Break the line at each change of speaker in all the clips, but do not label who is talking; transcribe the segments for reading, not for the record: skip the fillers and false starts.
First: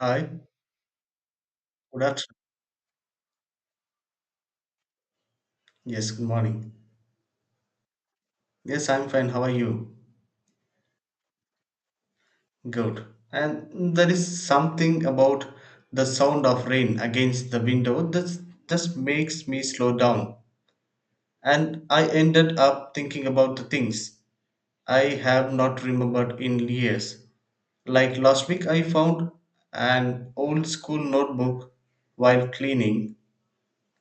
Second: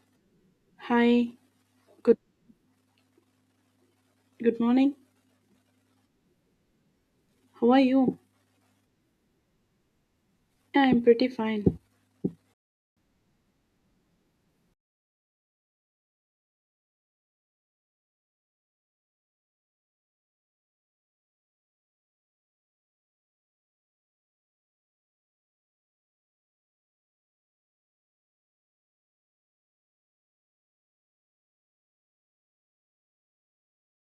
Hi,
Hi,
good
good
afternoon.
good morning.
Yes, good morning.
How are you?
Yes, I'm fine. How are you?
Yeah, I'm pretty fine.
Good. And there is something about the sound of rain against the window that just makes me slow down. And I ended up thinking about the things I have not remembered in years. Like last week, I found an old school notebook while cleaning,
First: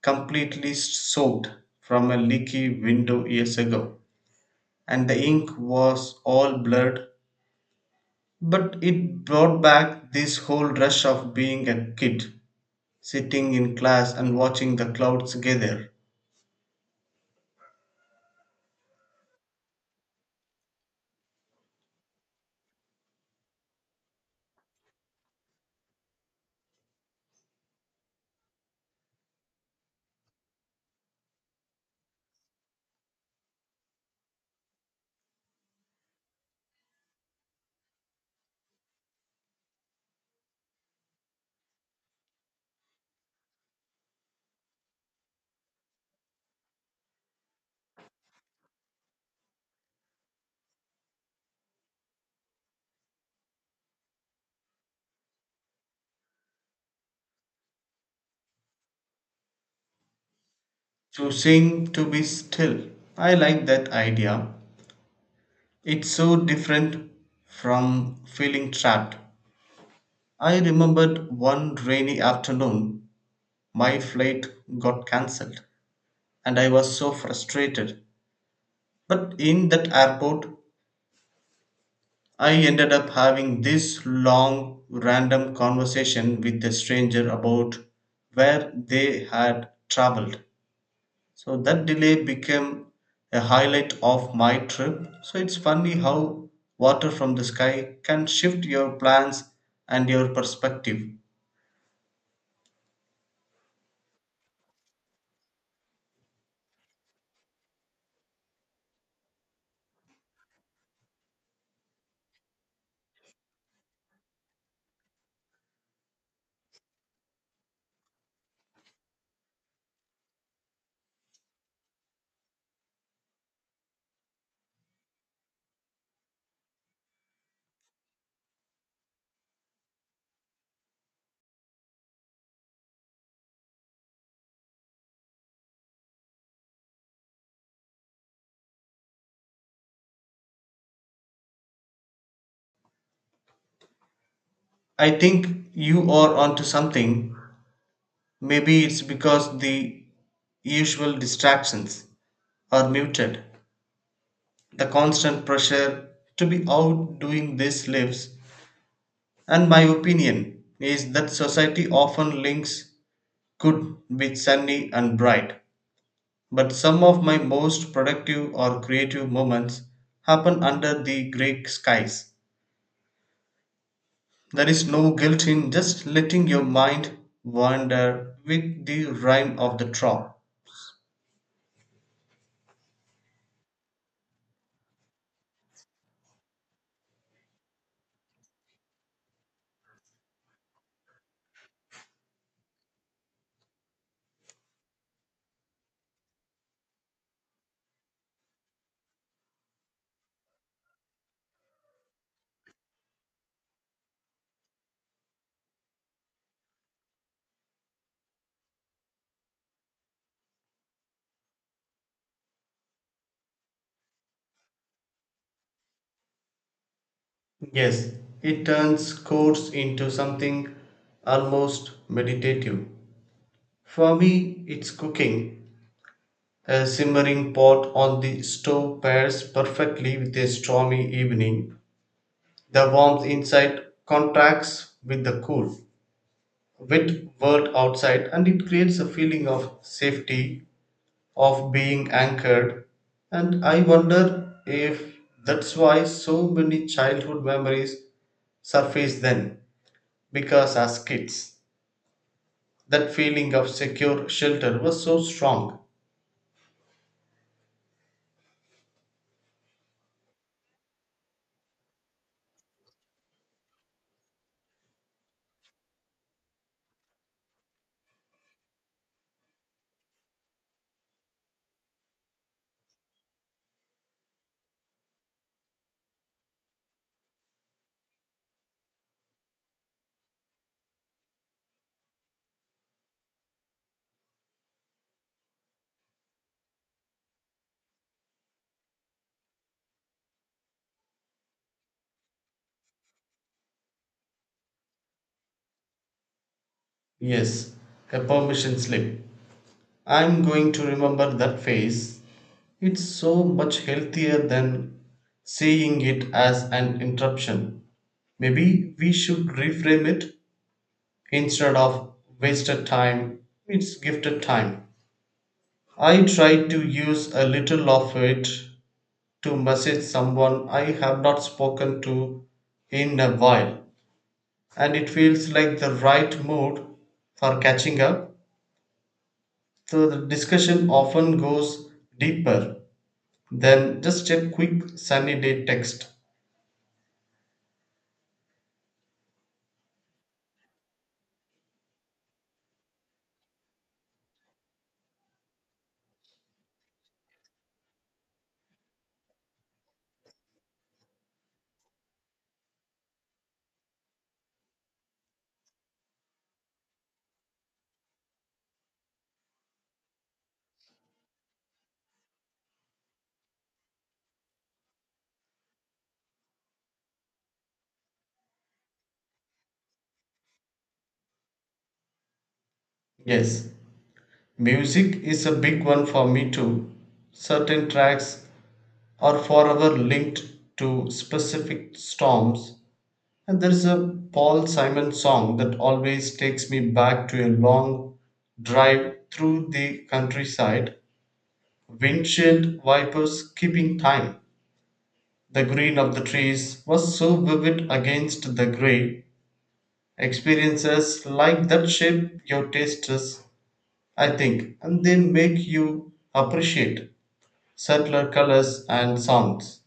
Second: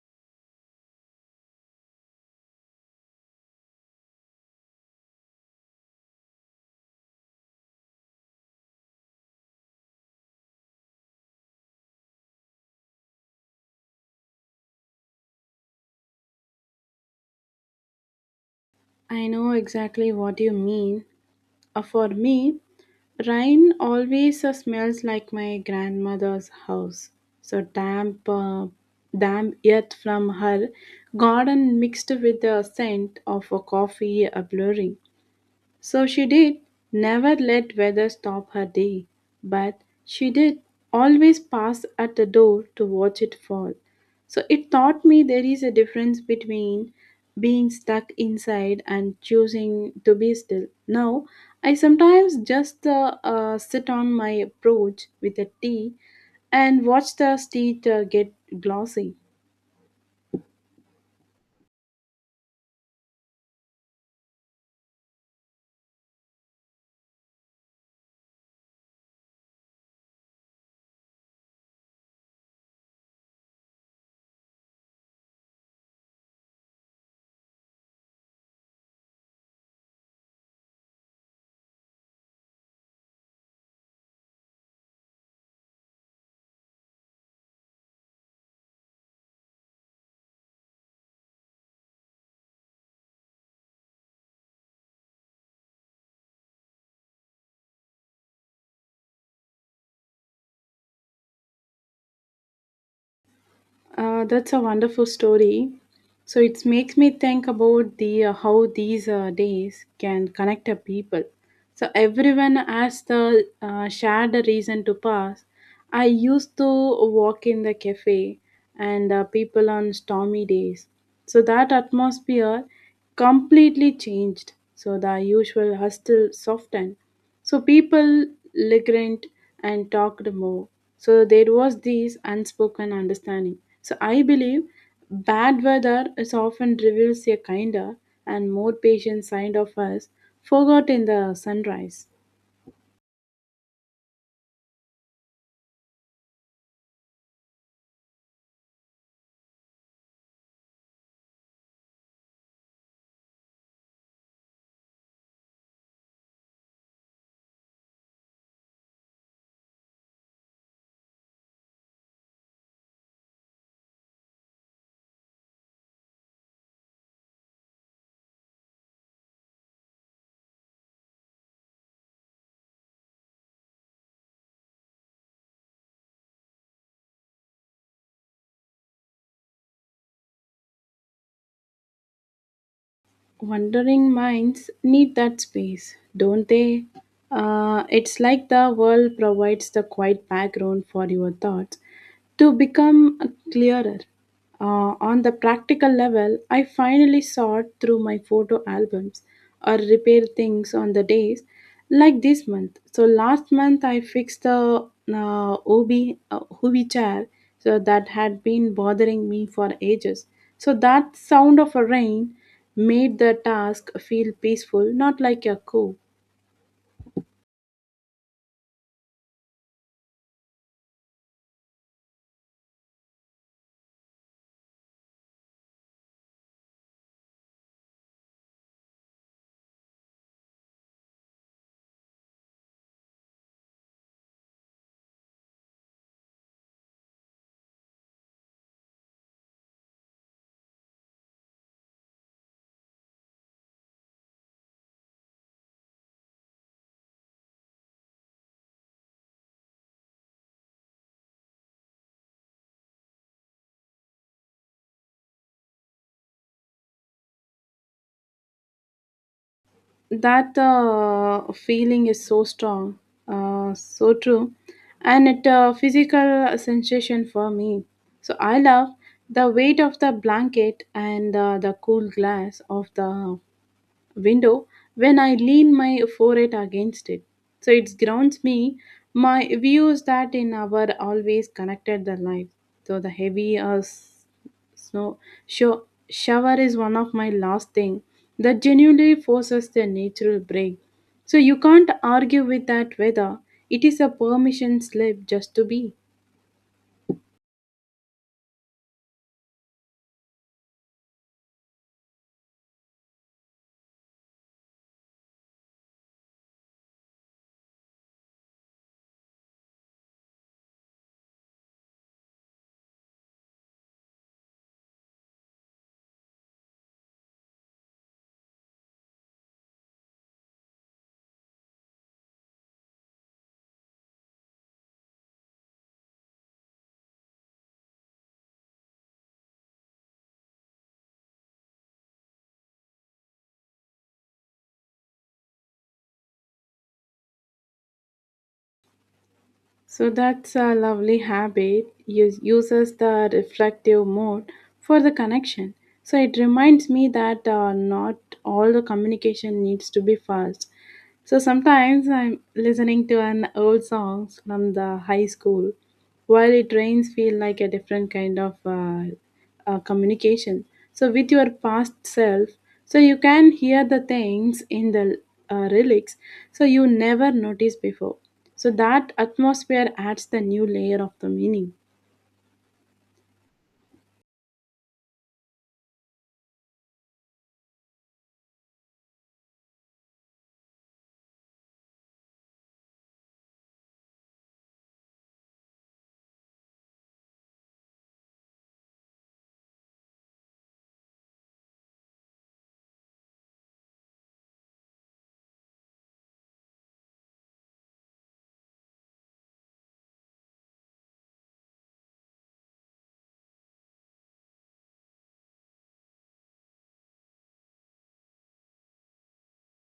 completely soaked from a leaky window years ago, and the ink was all blurred, but it brought back this whole rush of being a kid, sitting in class and watching the clouds gather,
I know exactly what you mean. For me, rain always smells like my grandmother's house. So damp earth from her garden mixed with the scent of a coffee blurring. So she did never let weather stop her day, but she did always pass at the door to watch it fall. So it taught me there is a difference between being stuck inside and choosing to be still. Now, I sometimes just sit on my porch with a tea and watch the street get glossy.
choosing to be still. I like that idea. It's so different from feeling trapped. I remembered one rainy afternoon, my flight got cancelled, and I was so frustrated. But in that airport, I ended up having this long random conversation with a stranger about where they had traveled. So that delay became a highlight of my trip. So it's funny how water from the sky can shift your plans and your perspective.
That's a wonderful story. So it makes me think about the how these days can connect a people. So everyone has the shared reason to pass. I used to walk in the cafe and people on stormy days. So that atmosphere completely changed. So the usual hustle softened, so people litigated and talked more. So there was this unspoken understanding. So I believe bad weather is often reveals a kinder and more patient side of us forgot in the sunrise.
I think you are onto something. Maybe it's because the usual distractions are muted. The constant pressure to be outdoing this lives, and my opinion is that society often links good with sunny and bright. But some of my most productive or creative moments happen under the grey skies. There is no guilt in just letting your mind wander with the rhyme of the traw.
Wandering minds need that space, don't they? It's like the world provides the quiet background for your thoughts to become clearer. On the practical level, I finally sort through my photo albums or repair things on the days like this month, so last month I fixed the OB Hubi chair so that had been bothering me for ages. So that sound of a rain made the task feel peaceful, not like a coup.
Yes, it turns chords into something almost meditative. For me, it's cooking. A simmering pot on the stove pairs perfectly with a stormy evening; the warmth inside contrasts with the cool, wet world outside, and it creates a feeling of safety, of being anchored. And I wonder if that's why so many childhood memories surface then, because as kids, that feeling of secure shelter was so strong.
That feeling is so strong, so true, and it a physical sensation for me. So I love the weight of the blanket and the cool glass of the window when I lean my forehead against it. So it grounds me. My views that in our always connected the life. So the heavy snow shower is one of my last thing that genuinely forces the natural break. So you can't argue with that weather. It is a permission slip just to be.
Yes, a permission slip, I'm going to remember that phase. It's so much healthier than seeing it as an interruption. Maybe we should reframe it. Instead of wasted time, it's gifted time. I try to use a little of it to message someone I have not spoken to in a while, and it feels like the right mood for catching up. So the discussion often goes deeper then just a quick sunny day text.
So that's a lovely habit. Uses the reflective mode for the connection. So it reminds me that not all the communication needs to be fast. So sometimes I'm listening to an old song from the high school while it rains feel like a different kind of communication, so with your past self, so you can hear the things in the lyrics so you never noticed before, so that atmosphere adds the new layer of the meaning.
Yes, music is a big one for me too. Certain tracks are forever linked to specific storms, and there is a Paul Simon song that always takes me back to a long drive through the countryside, windshield wipers keeping time. The green of the trees was so vivid against the grey. Experiences like that shape your tastes, I think, and they make you appreciate subtler colors and sounds.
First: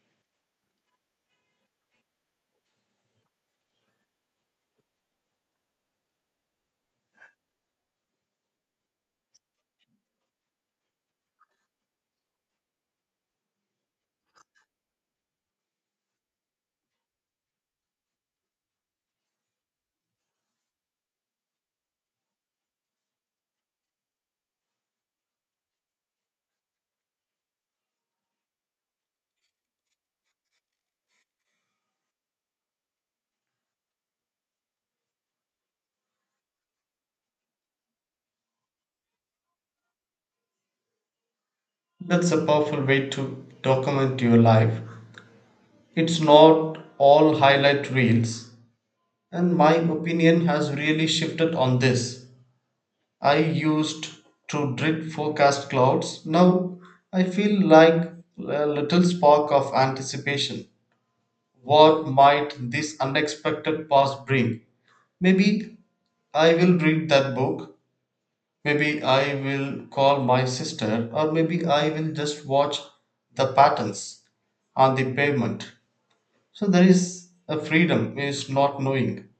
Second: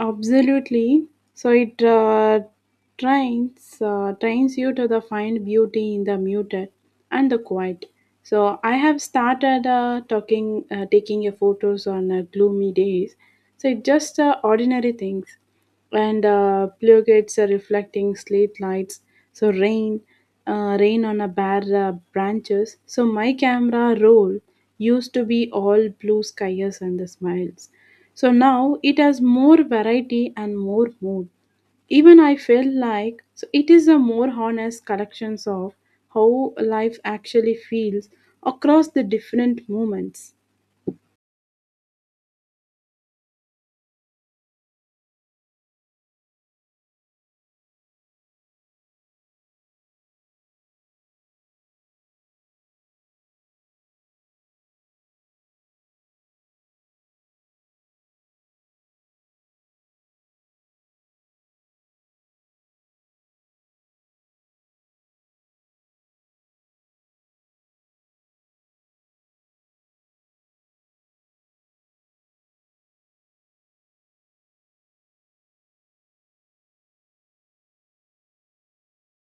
Absolutely. So it trains you to the find beauty in the muted and the quiet. So I have started taking a photos on gloomy days. So it's just ordinary things and pluggets are reflecting slate lights, so rain rain on a bare branches, so my camera roll used to be all blue skies and the smiles, so now it has more variety and more mood, even I feel like, so it is a more honest collections of how life actually feels across the different moments.
That's a powerful way to document your life. It's not all highlight reels, and my opinion has really shifted on this. I used to dread forecast clouds. Now I feel like a little spark of anticipation. What might this unexpected past bring? Maybe I will read that book. Maybe I will call my sister, or maybe I will just watch the patterns on the pavement. So there is a freedom is not knowing.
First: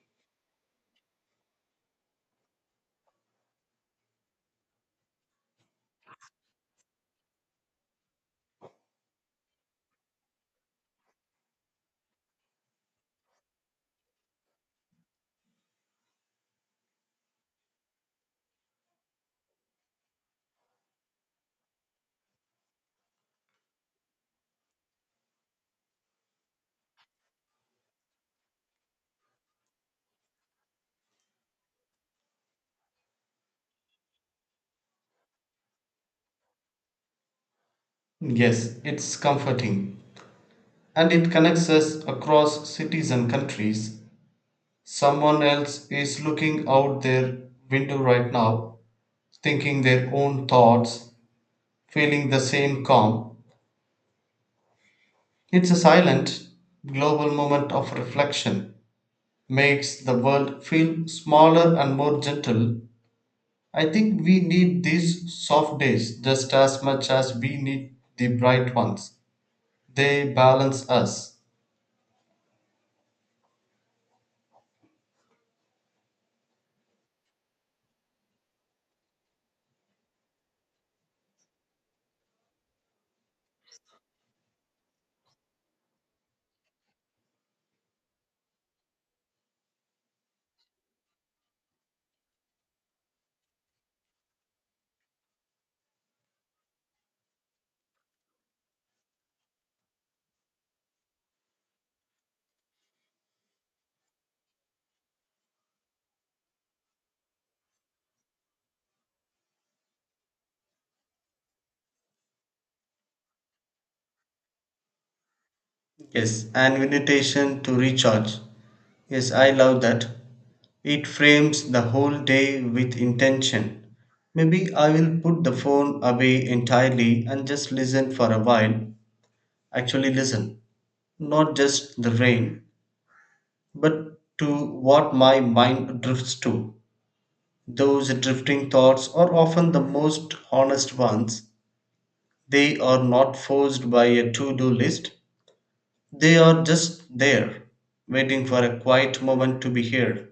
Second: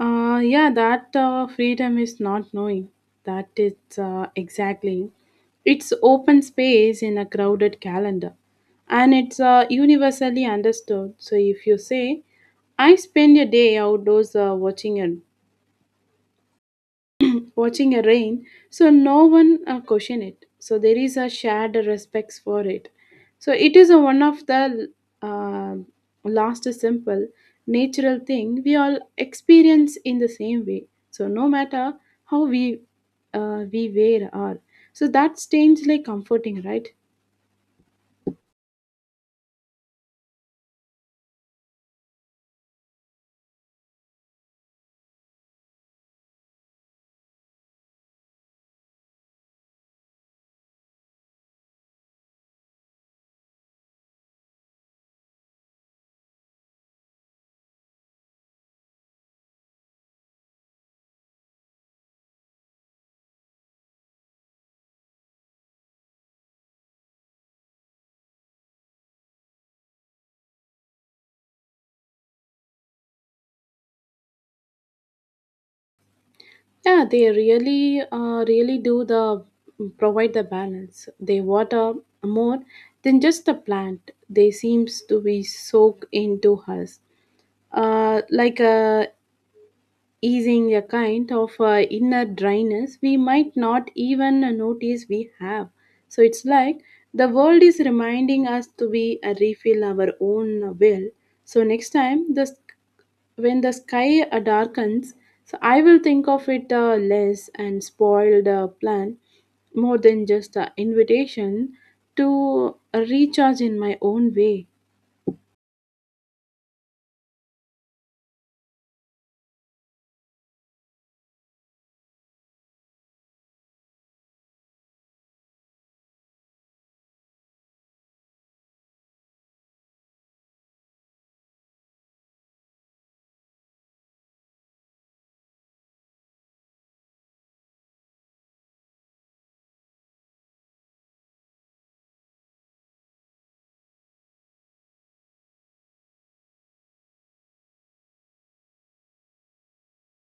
Yeah, that freedom is not knowing. That is exactly. It's open space in a crowded calendar, and it's universally understood. So if you say, "I spend a day outdoors watching a rain, so no one question it, so there is a shared respect for it, so it is a one of the uh, last simple natural thing we all experience in the same way, so no matter how we wear are, so that stains like comforting, right?
Yes, it's comforting. And it connects us across cities and countries. Someone else is looking out their window right now, thinking their own thoughts, feeling the same calm. It's a silent global moment of reflection, makes the world feel smaller and more gentle. I think we need these soft days just as much as we need the bright ones. They balance us.
Yeah, they really do the provide the balance. They water more than just the plant. They seems to be soaked into us, like a easing a kind of inner dryness we might not even notice we have. So it's like the world is reminding us to be refill our own will. So next time, when the sky darkens, so I will think of it less and spoiled plan more than just an invitation to recharge in my own way.
Yes, an invitation to recharge. Yes, I love that. It frames the whole day with intention. Maybe I will put the phone away entirely and just listen for a while. Actually, listen, not just the rain, but to what my mind drifts to. Those drifting thoughts are often the most honest ones. They are not forced by a to do list, they are just there, waiting for a quiet moment to be heard.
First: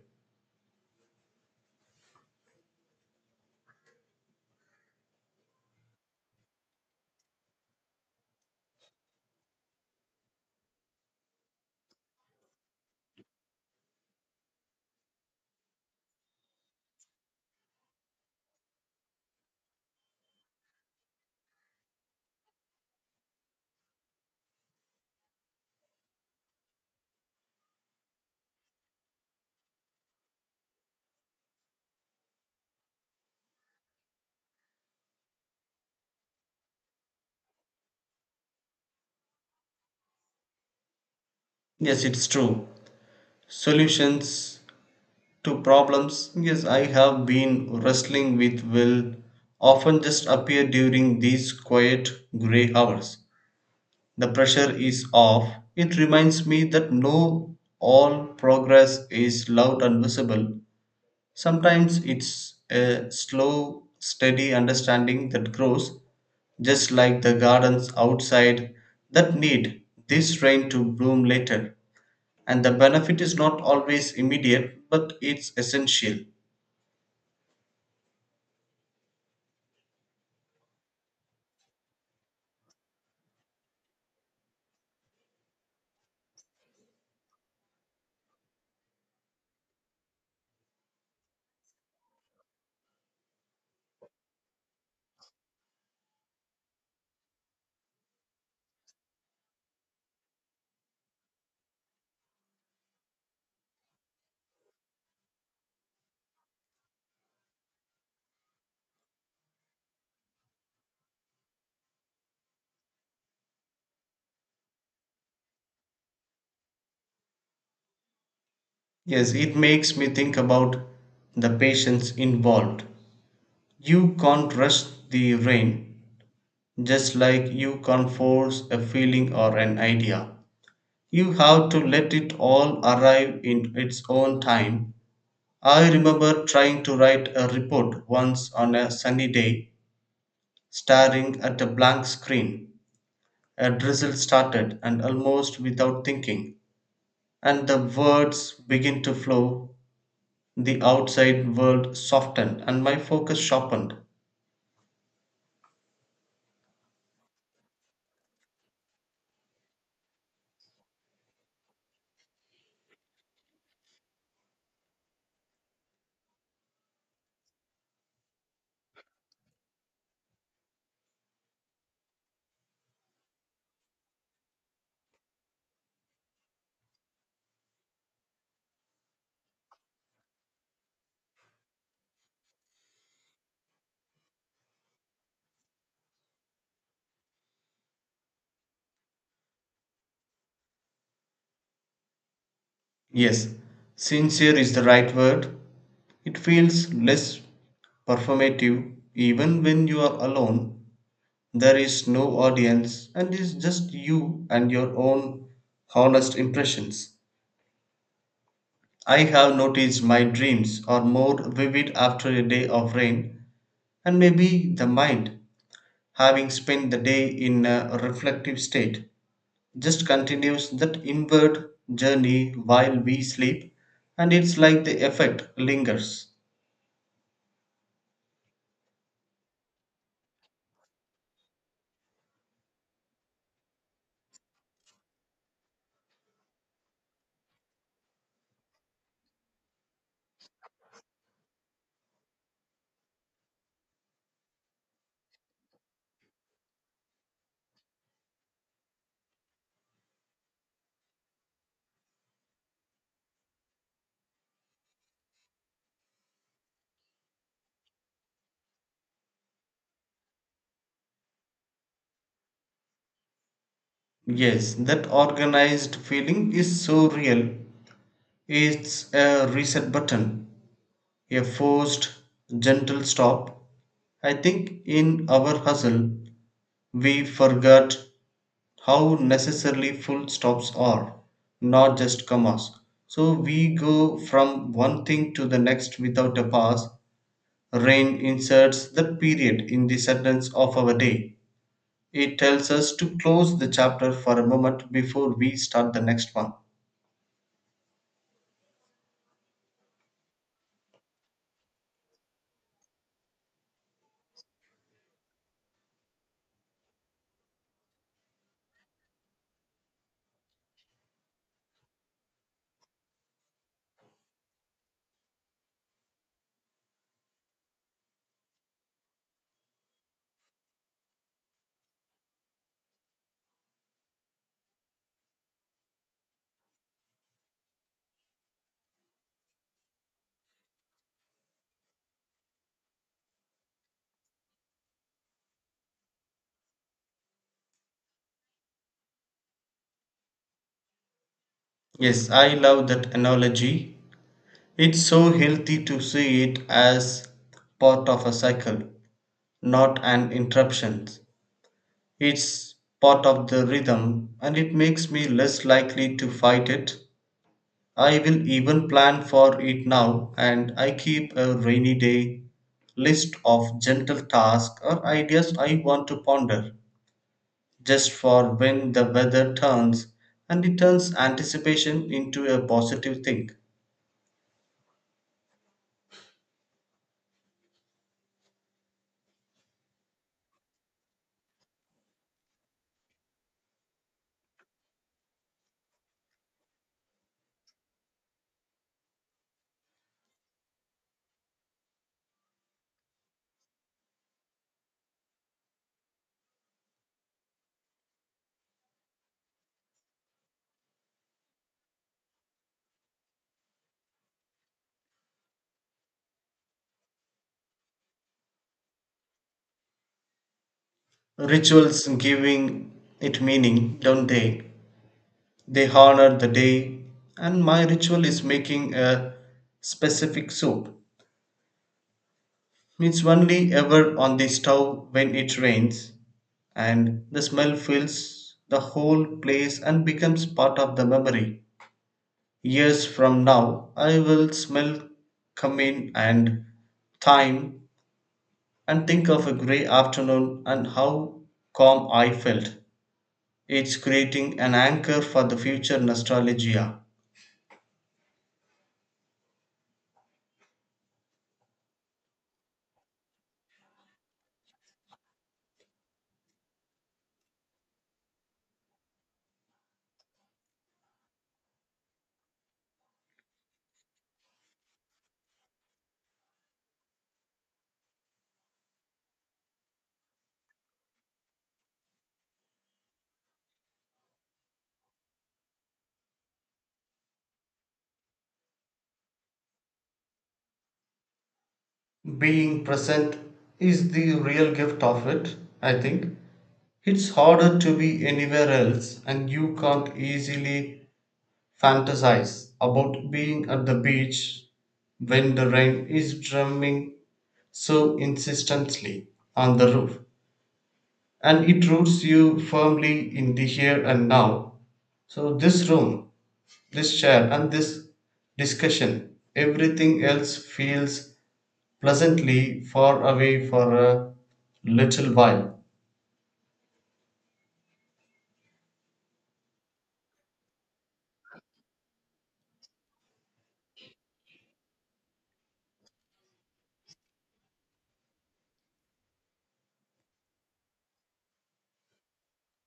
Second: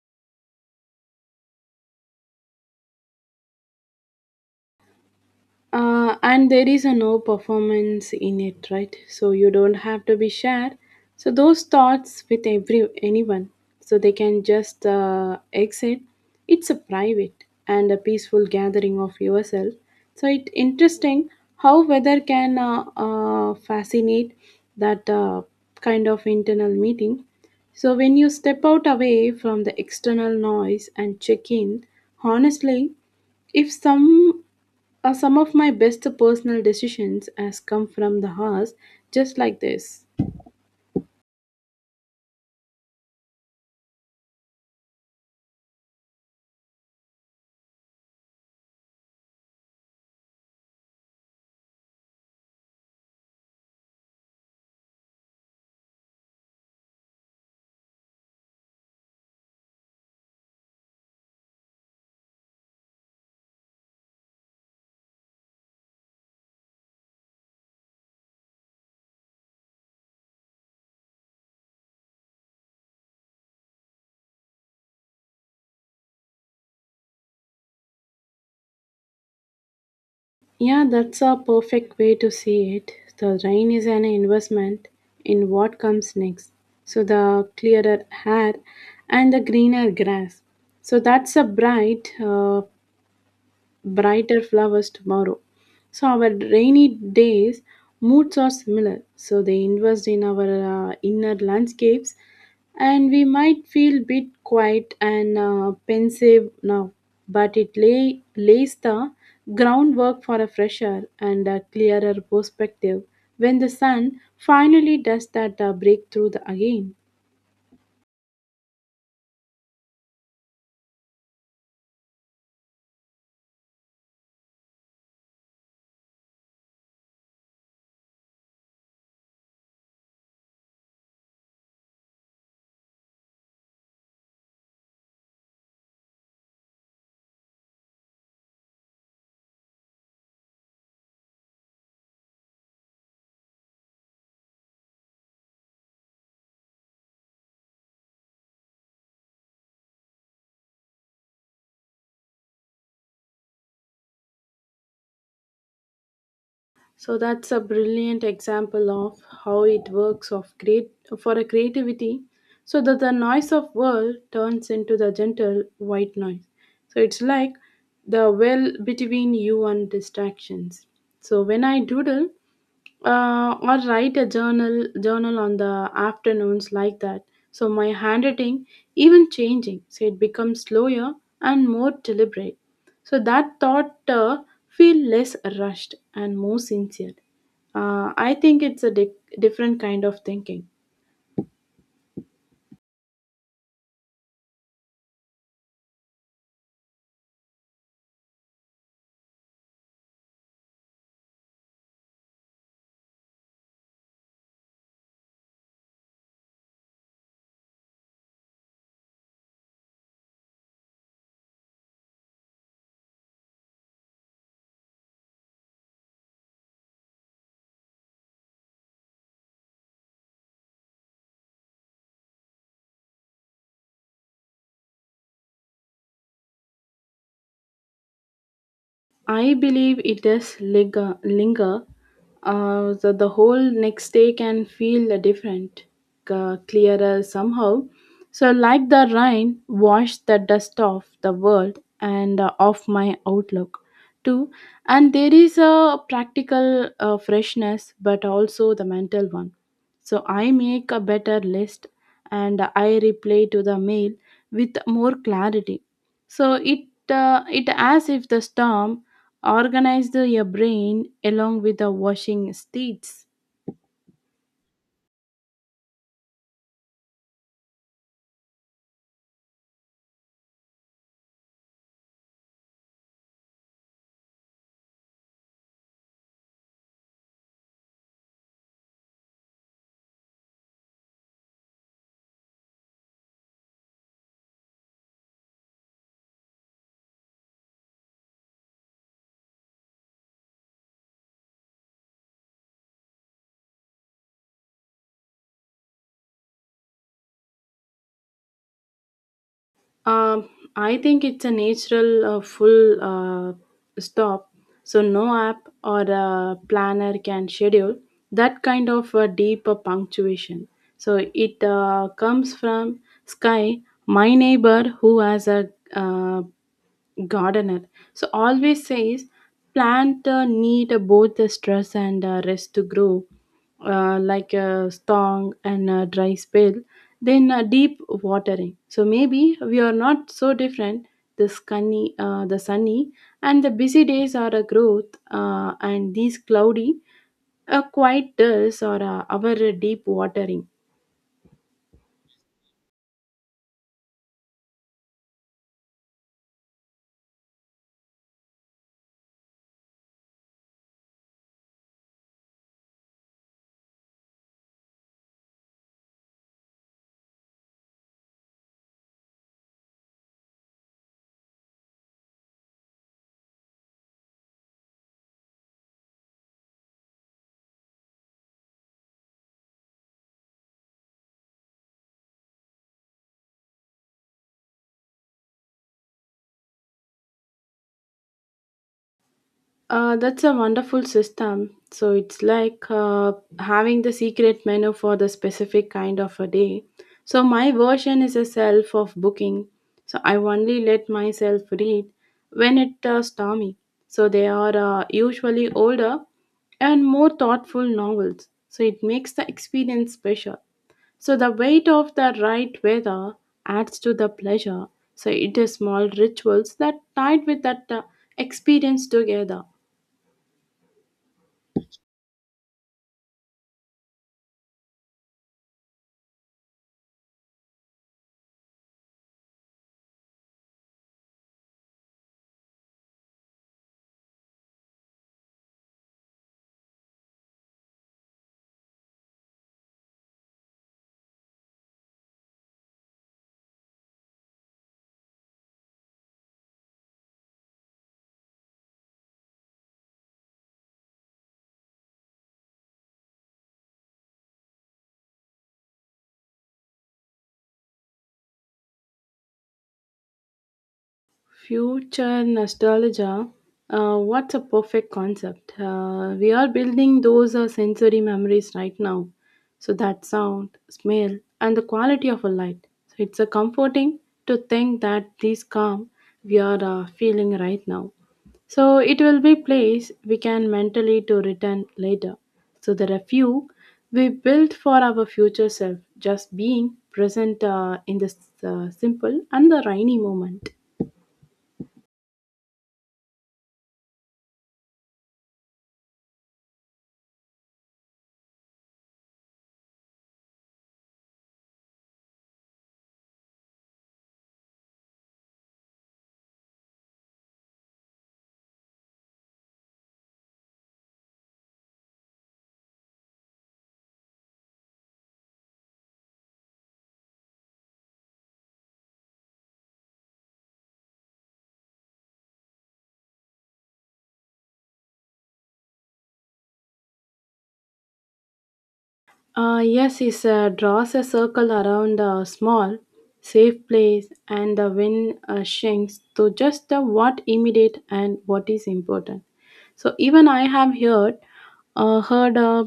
And there is a no performance in it, right? So you don't have to be shared. So those thoughts with every anyone, so they can just exit. It's a private and a peaceful gathering of yourself. So it interesting how weather can fascinate that kind of internal meeting. So when you step out away from the external noise and check in, honestly, if some of my best personal decisions has come from the house, just like this.
Yes, it's true. Solutions to problems, yes, I have been wrestling with, will often just appear during these quiet grey hours. The pressure is off. It reminds me that no all progress is loud and visible. Sometimes it's a slow, steady understanding that grows, just like the gardens outside that need this rain to bloom later. And the benefit is not always immediate, but it's essential.
Yeah, that's a perfect way to see it. The rain is an investment in what comes next. So the clearer air and the greener grass. So that's a brighter flowers tomorrow. So our rainy days moods are similar. So they invest in our inner landscapes, and we might feel bit quiet and pensive now, but it lays the groundwork for a fresher and a clearer perspective when the sun finally does that breakthrough again.
Yes, it makes me think about the patience involved. You can't rush the rain, just like you can't force a feeling or an idea. You have to let it all arrive in its own time. I remember trying to write a report once on a sunny day, staring at a blank screen. A drizzle started, and almost without thinking, and the words began to flow. The outside world softened, and my focus sharpened.
So that's a brilliant example of how it works of great for a creativity, so that the noise of world turns into the gentle white noise. So it's like the well between you and distractions. So when I doodle, or write a journal on the afternoons like that, so my handwriting even changing, so it becomes slower and more deliberate, so that thought feel less rushed and more sincere. I think it's a different kind of thinking.
Yes, sincere is the right word. It feels less performative even when you are alone. There is no audience and it's just you and your own honest impressions. I have noticed my dreams are more vivid after a day of rain, and maybe the mind having spent the day in a reflective state just continues that inward journey while we sleep, and it's like the effect lingers.
I believe it does linger. The whole next day can feel different, clearer somehow. So, like the rain, wash the dust off the world and off my outlook too. And there is a practical freshness, but also the mental one. So, I make a better list and I reply to the mail with more clarity, so it as if the storm organized your brain along with the washing states.
Yes, that organized feeling is so real. It's a reset button, a forced, gentle stop. I think in our hustle, we forgot how necessarily full stops are, not just commas. So we go from one thing to the next without a pause. Rain inserts the period in the sentence of our day. It tells us to close the chapter for a moment before we start the next one.
Um, I think it's a natural full stop. So no app or a planner can schedule that kind of a deeper punctuation. So it comes from sky. My neighbor who has a gardener. So always says plant need both the stress and rest to grow, like a strong and a dry spell. Then deep watering. So maybe we are not so different. The sunny, and the busy days are a growth, and these cloudy, a quiet days or our deep watering.
Yes, I love that analogy. It's so healthy to see it as part of a cycle, not an interruption. It's part of the rhythm and it makes me less likely to fight it. I will even plan for it now, and I keep a rainy day list of gentle tasks or ideas I want to ponder just for when the weather turns, and it turns anticipation into a positive thing.
That's a wonderful system. So it's like having the secret menu for the specific kind of a day. So my version is a self of booking. So I only let myself read when it stormy. So they are usually older and more thoughtful novels. So it makes the experience special. So the weight of the right weather adds to the pleasure. So it is small rituals that tied with that experience together.
Rituals giving it meaning, don't they? They honor the day, and my ritual is making a specific soup. It's only ever on the stove when it rains, and the smell fills the whole place and becomes part of the memory. Years from now, I will smell cumin and thyme and think of a grey afternoon and how calm I felt. It's creating an anchor for the future nostalgia.
Future nostalgia. What's a perfect concept? We are building those sensory memories right now. So that sound, smell, and the quality of a light. So it's a comforting to think that this calm we are feeling right now. So it will be place we can mentally to return later. So there are few we built for our future self. Just being present in this simple and the rainy moment.
Being present is the real gift of it, I think. It's harder to be anywhere else, and you can't easily fantasize about being at the beach when the rain is drumming so insistently on the roof. And it roots you firmly in the here and now. So, this room, this chair, and this discussion, everything else feels pleasantly far away for a little while.
Yes, he draws a circle around a small, safe place, and the wind shrinks to just the what immediate and what is important. So even I have heard, heard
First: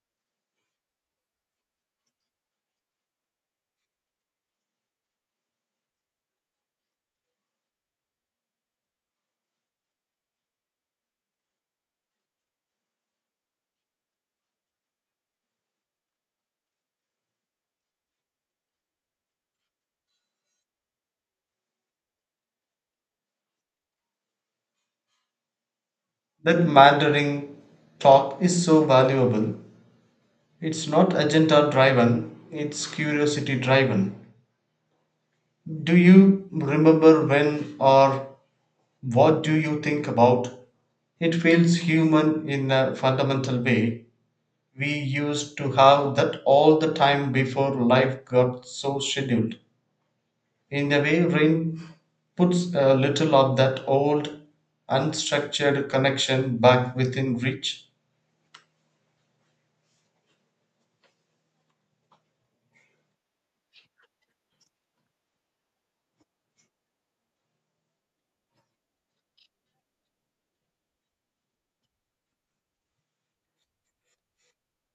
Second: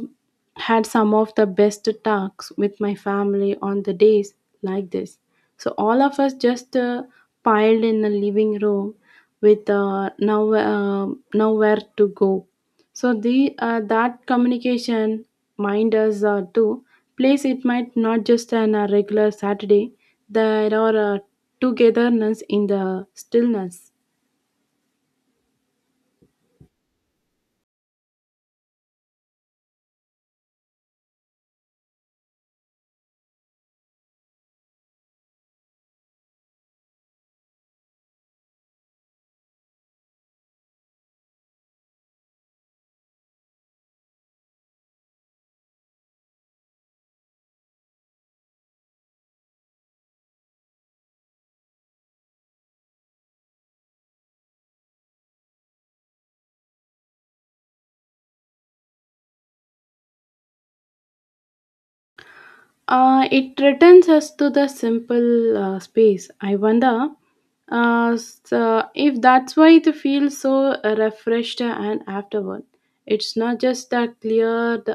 had some of the best talks with my family on the days like this. So all of us just piled in the living room with nowhere to go. So the that communication mind us to place it might not just an a regular Saturday. There are togetherness in the stillness.
That Mandarin talk is so valuable. It's not agenda driven, it's curiosity driven. Do you remember when, or what do you think about? It feels human in a fundamental way. We used to have that all the time before life got so scheduled. In a way, rain puts a little of that old, unstructured connection back within reach.
It returns us to the simple space. I wonder so if that's why it feels so refreshed and afterward. It's not just the cleared,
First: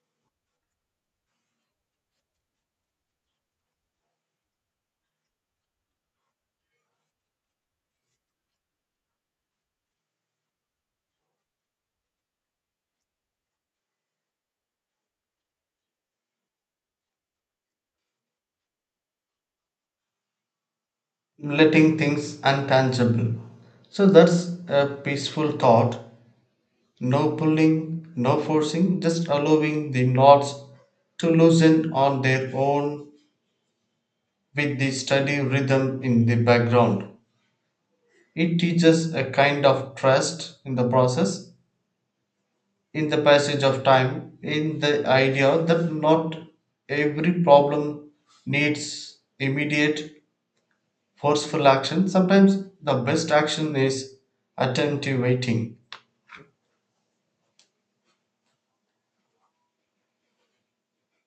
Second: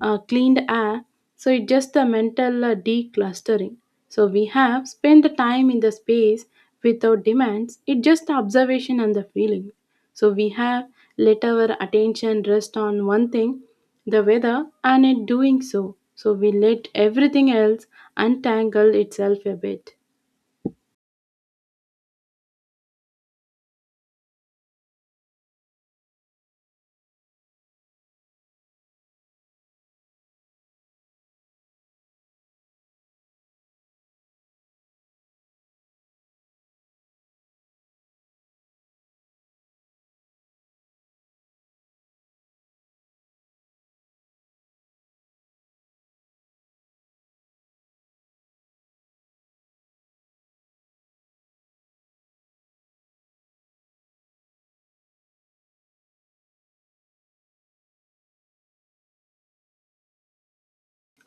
uh, cleaned air, so it's just the mental declustering. So we have spent the time in the space without demands, it's just the observation and the feeling, so we have let our attention rest on one thing, the weather, and it doing so, so we let everything else untangle itself a bit.
Letting things untangible. So that's a peaceful thought. No pulling, no forcing, just allowing the knots to loosen on their own with the steady rhythm in the background. It teaches a kind of trust in the process, in the passage of time, in the idea that not every problem needs immediate, forceful action. Sometimes the best action is attentive waiting.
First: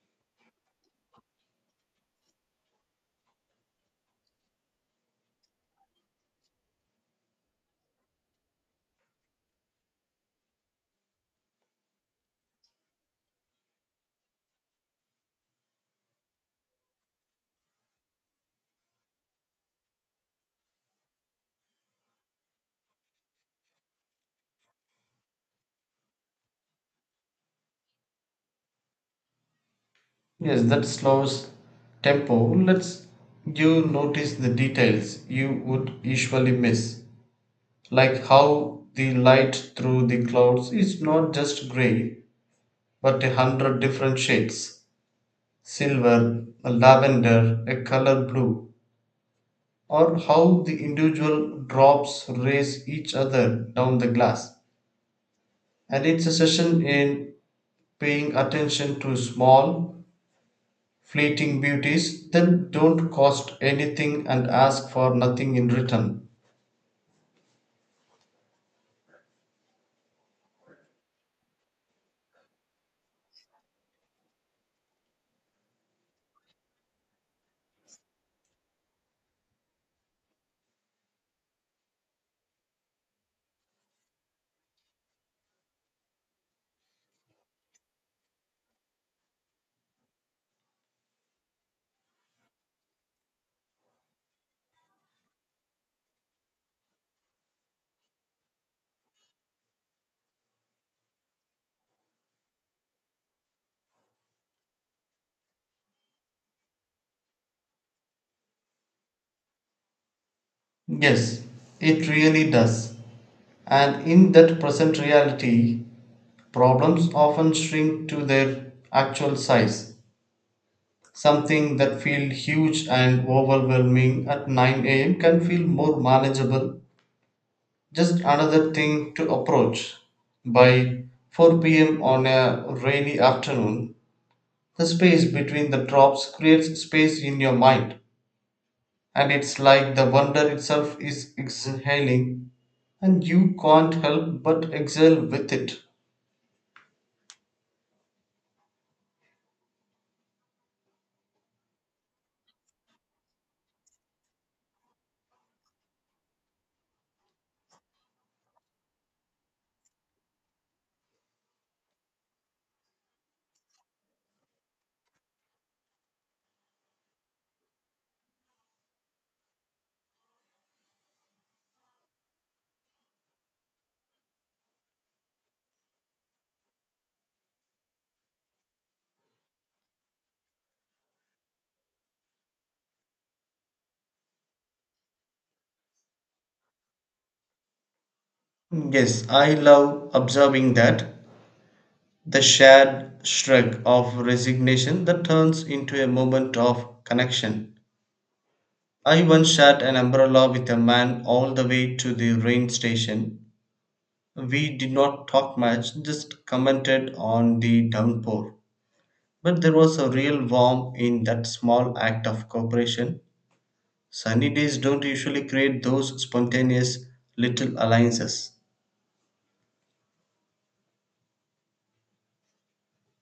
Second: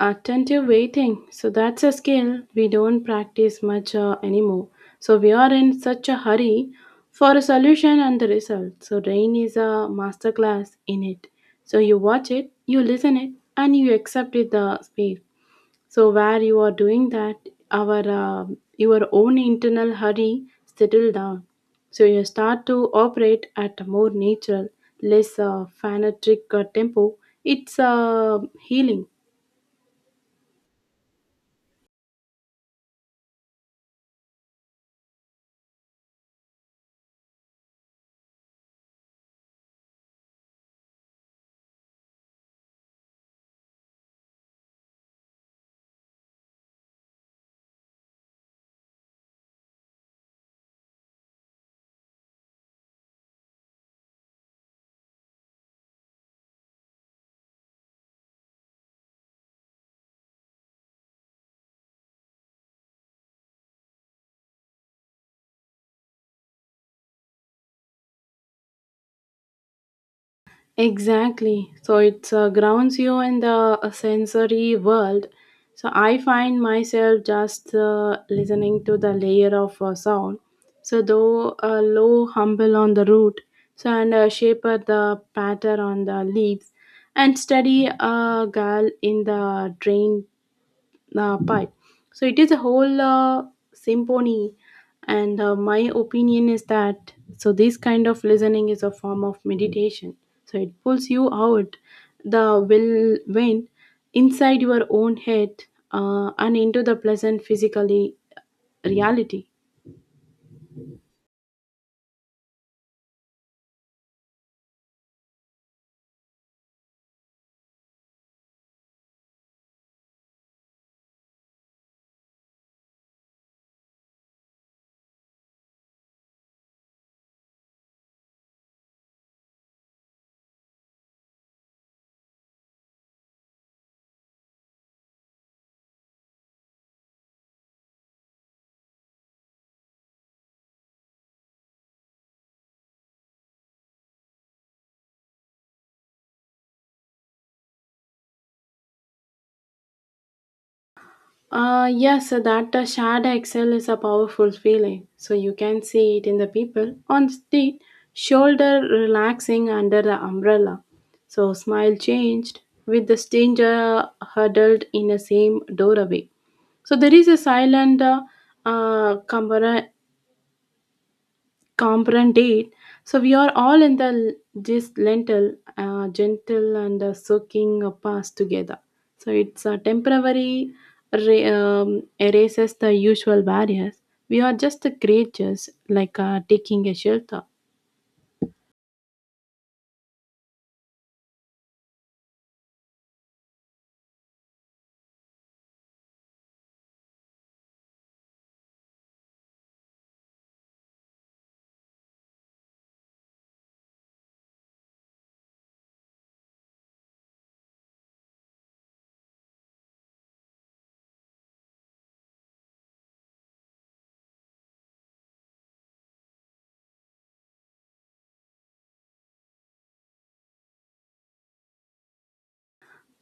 Attentive waiting, so that's a skill we don't practice much anymore, so we are in such a hurry for a solution and the result, so rain is a masterclass in it, so you watch it, you listen it, and you accept it the speed. So where you are doing that, our your own internal hurry settle down. So you start to operate at a more natural, less fanatic tempo. It's healing.
Yes, that slows tempo lets you notice the details you would usually miss, like how the light through the clouds is not just gray but a hundred different shades, silver, a lavender, a color blue, or how the individual drops race each other down the glass. And it's a session in paying attention to small fleeting beauties that don't cost anything and ask for nothing in return.
Exactly. So it grounds you in the sensory world. So I find myself just listening to the layer of sound. So though low humble on the root, so and shaper the patter on the leaves, and steady a gal in the drain part. So it is a whole symphony, and my opinion is that, so this kind of listening is a form of meditation. So it pulls you out the will wind inside your own head, and into the pleasant physically reality.
Yes, it really does. And in that present reality, problems often shrink to their actual size. Something that feels huge and overwhelming at 9 a.m. can feel more manageable, just another thing to approach by 4 p.m. on a rainy afternoon. The space between the drops creates space in your mind, and it's like the wonder itself is exhaling, and you can't help but exhale with it.
Yes, so that shared excel is a powerful feeling. So you can see it in the people on street, shoulder relaxing under the umbrella. So smile changed with the stranger huddled in the same doorway. So there is a silent camaraderie component eight. So we are all in the this gentle and soaking past together. So it's a temporary erases the usual barriers. We are just the creatures like taking a shelter.
Yes, I love observing that, the shared shrug of resignation that turns into a moment of connection. I once shared an umbrella with a man all the way to the rain station. We did not talk much, just commented on the downpour. But there was a real warmth in that small act of cooperation. Sunny days don't usually create those spontaneous little alliances.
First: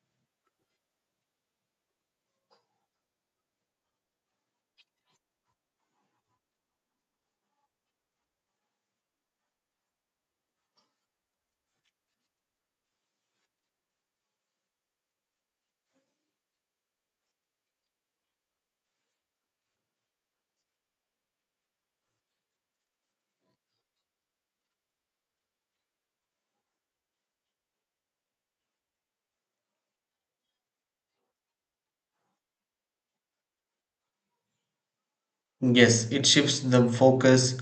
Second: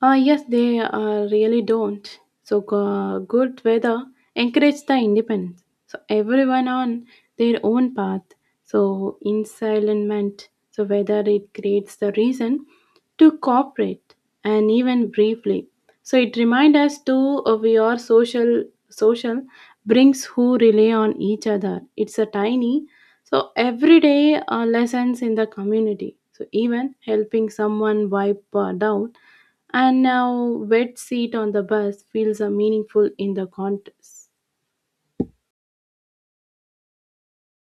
Yes, they really don't. So good weather encourages the independence. So everyone on their own path. So ensilence. So whether it creates the reason to cooperate and even briefly. So it reminds us to we are social brings who rely on each other. It's a tiny, so everyday lessons in the community. So even helping someone wipe down and now, wet seat on the bus feels a meaningful in the contest.
Yes, it shifts the focus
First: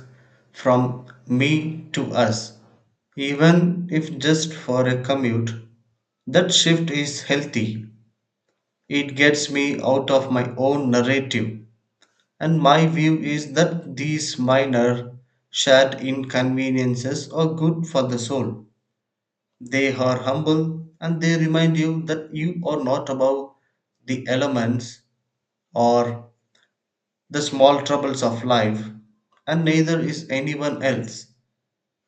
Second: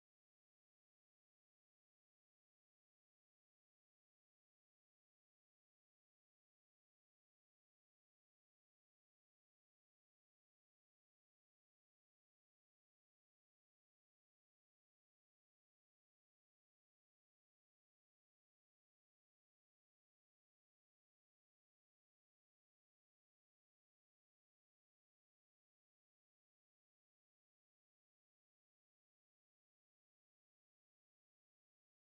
from me to us, even if just for a commute. That shift is healthy. It gets me out of my own narrative. And my view is that these minor shared inconveniences are good for the soul. They are humble and they remind you that you are not above the elements or the small troubles of life, and neither is anyone else.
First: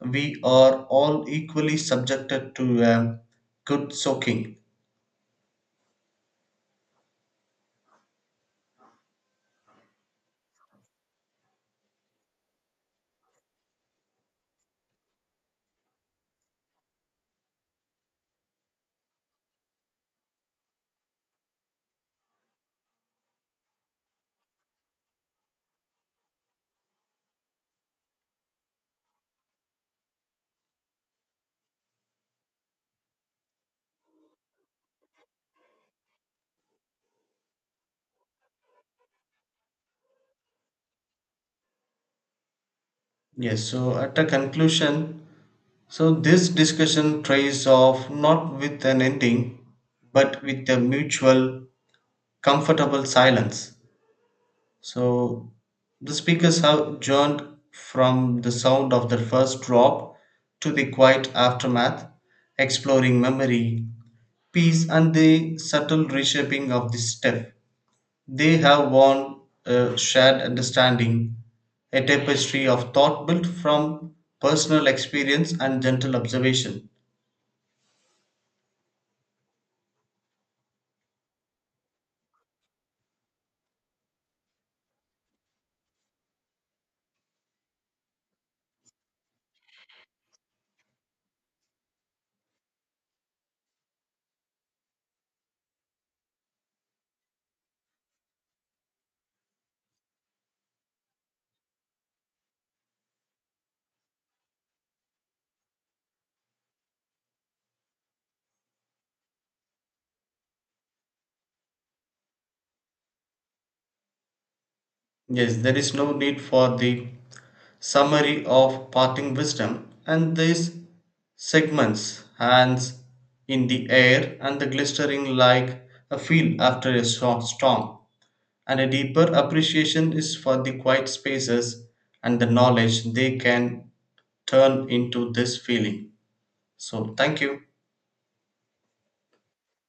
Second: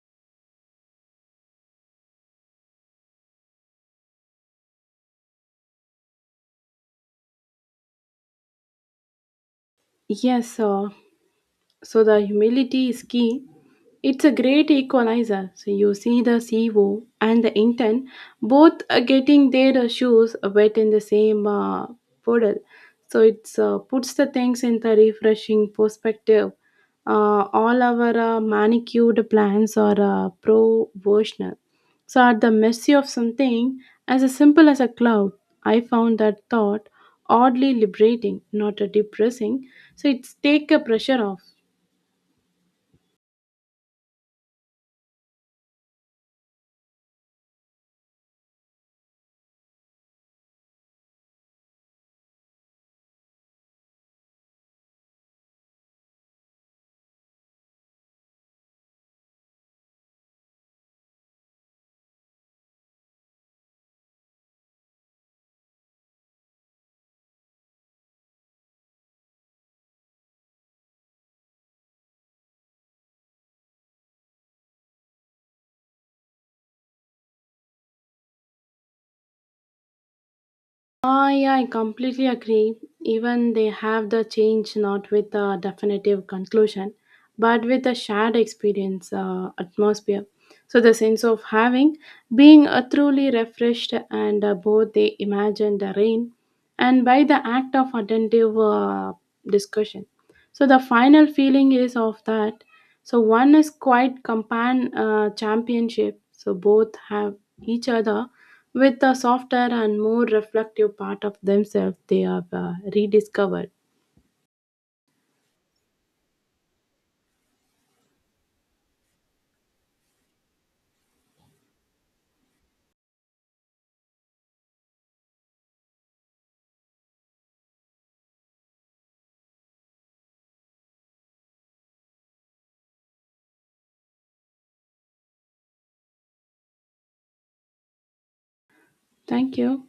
We are all equally subjected to a good soaking.
Yes, sir. So the humility is key. It's a great equalizer. So you see the CEO and the intern both are getting their shoes wet in the same puddle. So it puts the things in the refreshing perspective. All our manicured plans are provisional. So at the mercy of something as a simple as a cloud, I found that thought oddly liberating, not depressing. So it's take a pressure off.
Yes, so at a conclusion, so this discussion trays off not with an ending, but with a mutual comfortable silence. So the speakers have journeyed from the sound of the first drop to the quiet aftermath, exploring memory, peace, and the subtle reshaping of the step. They have worn a shared understanding, a tapestry of thought built from personal experience and gentle observation.
Ah, yeah, I completely agree. Even they have the change not with a definitive conclusion, but with a shared experience atmosphere. So the sense of having being truly refreshed and both they imagine the rain and by the act of attentive discussion. So the final feeling is of that. So one is quite compan championship. So both have each other with the softer and more reflective part of themselves they have rediscovered.
Yes, there is no need for the summary of parting wisdom, and these segments hands in the air and the glistering like a field after a short storm. And a deeper appreciation is for the quiet spaces and the knowledge they can turn into this feeling. So, thank you.
Thank you.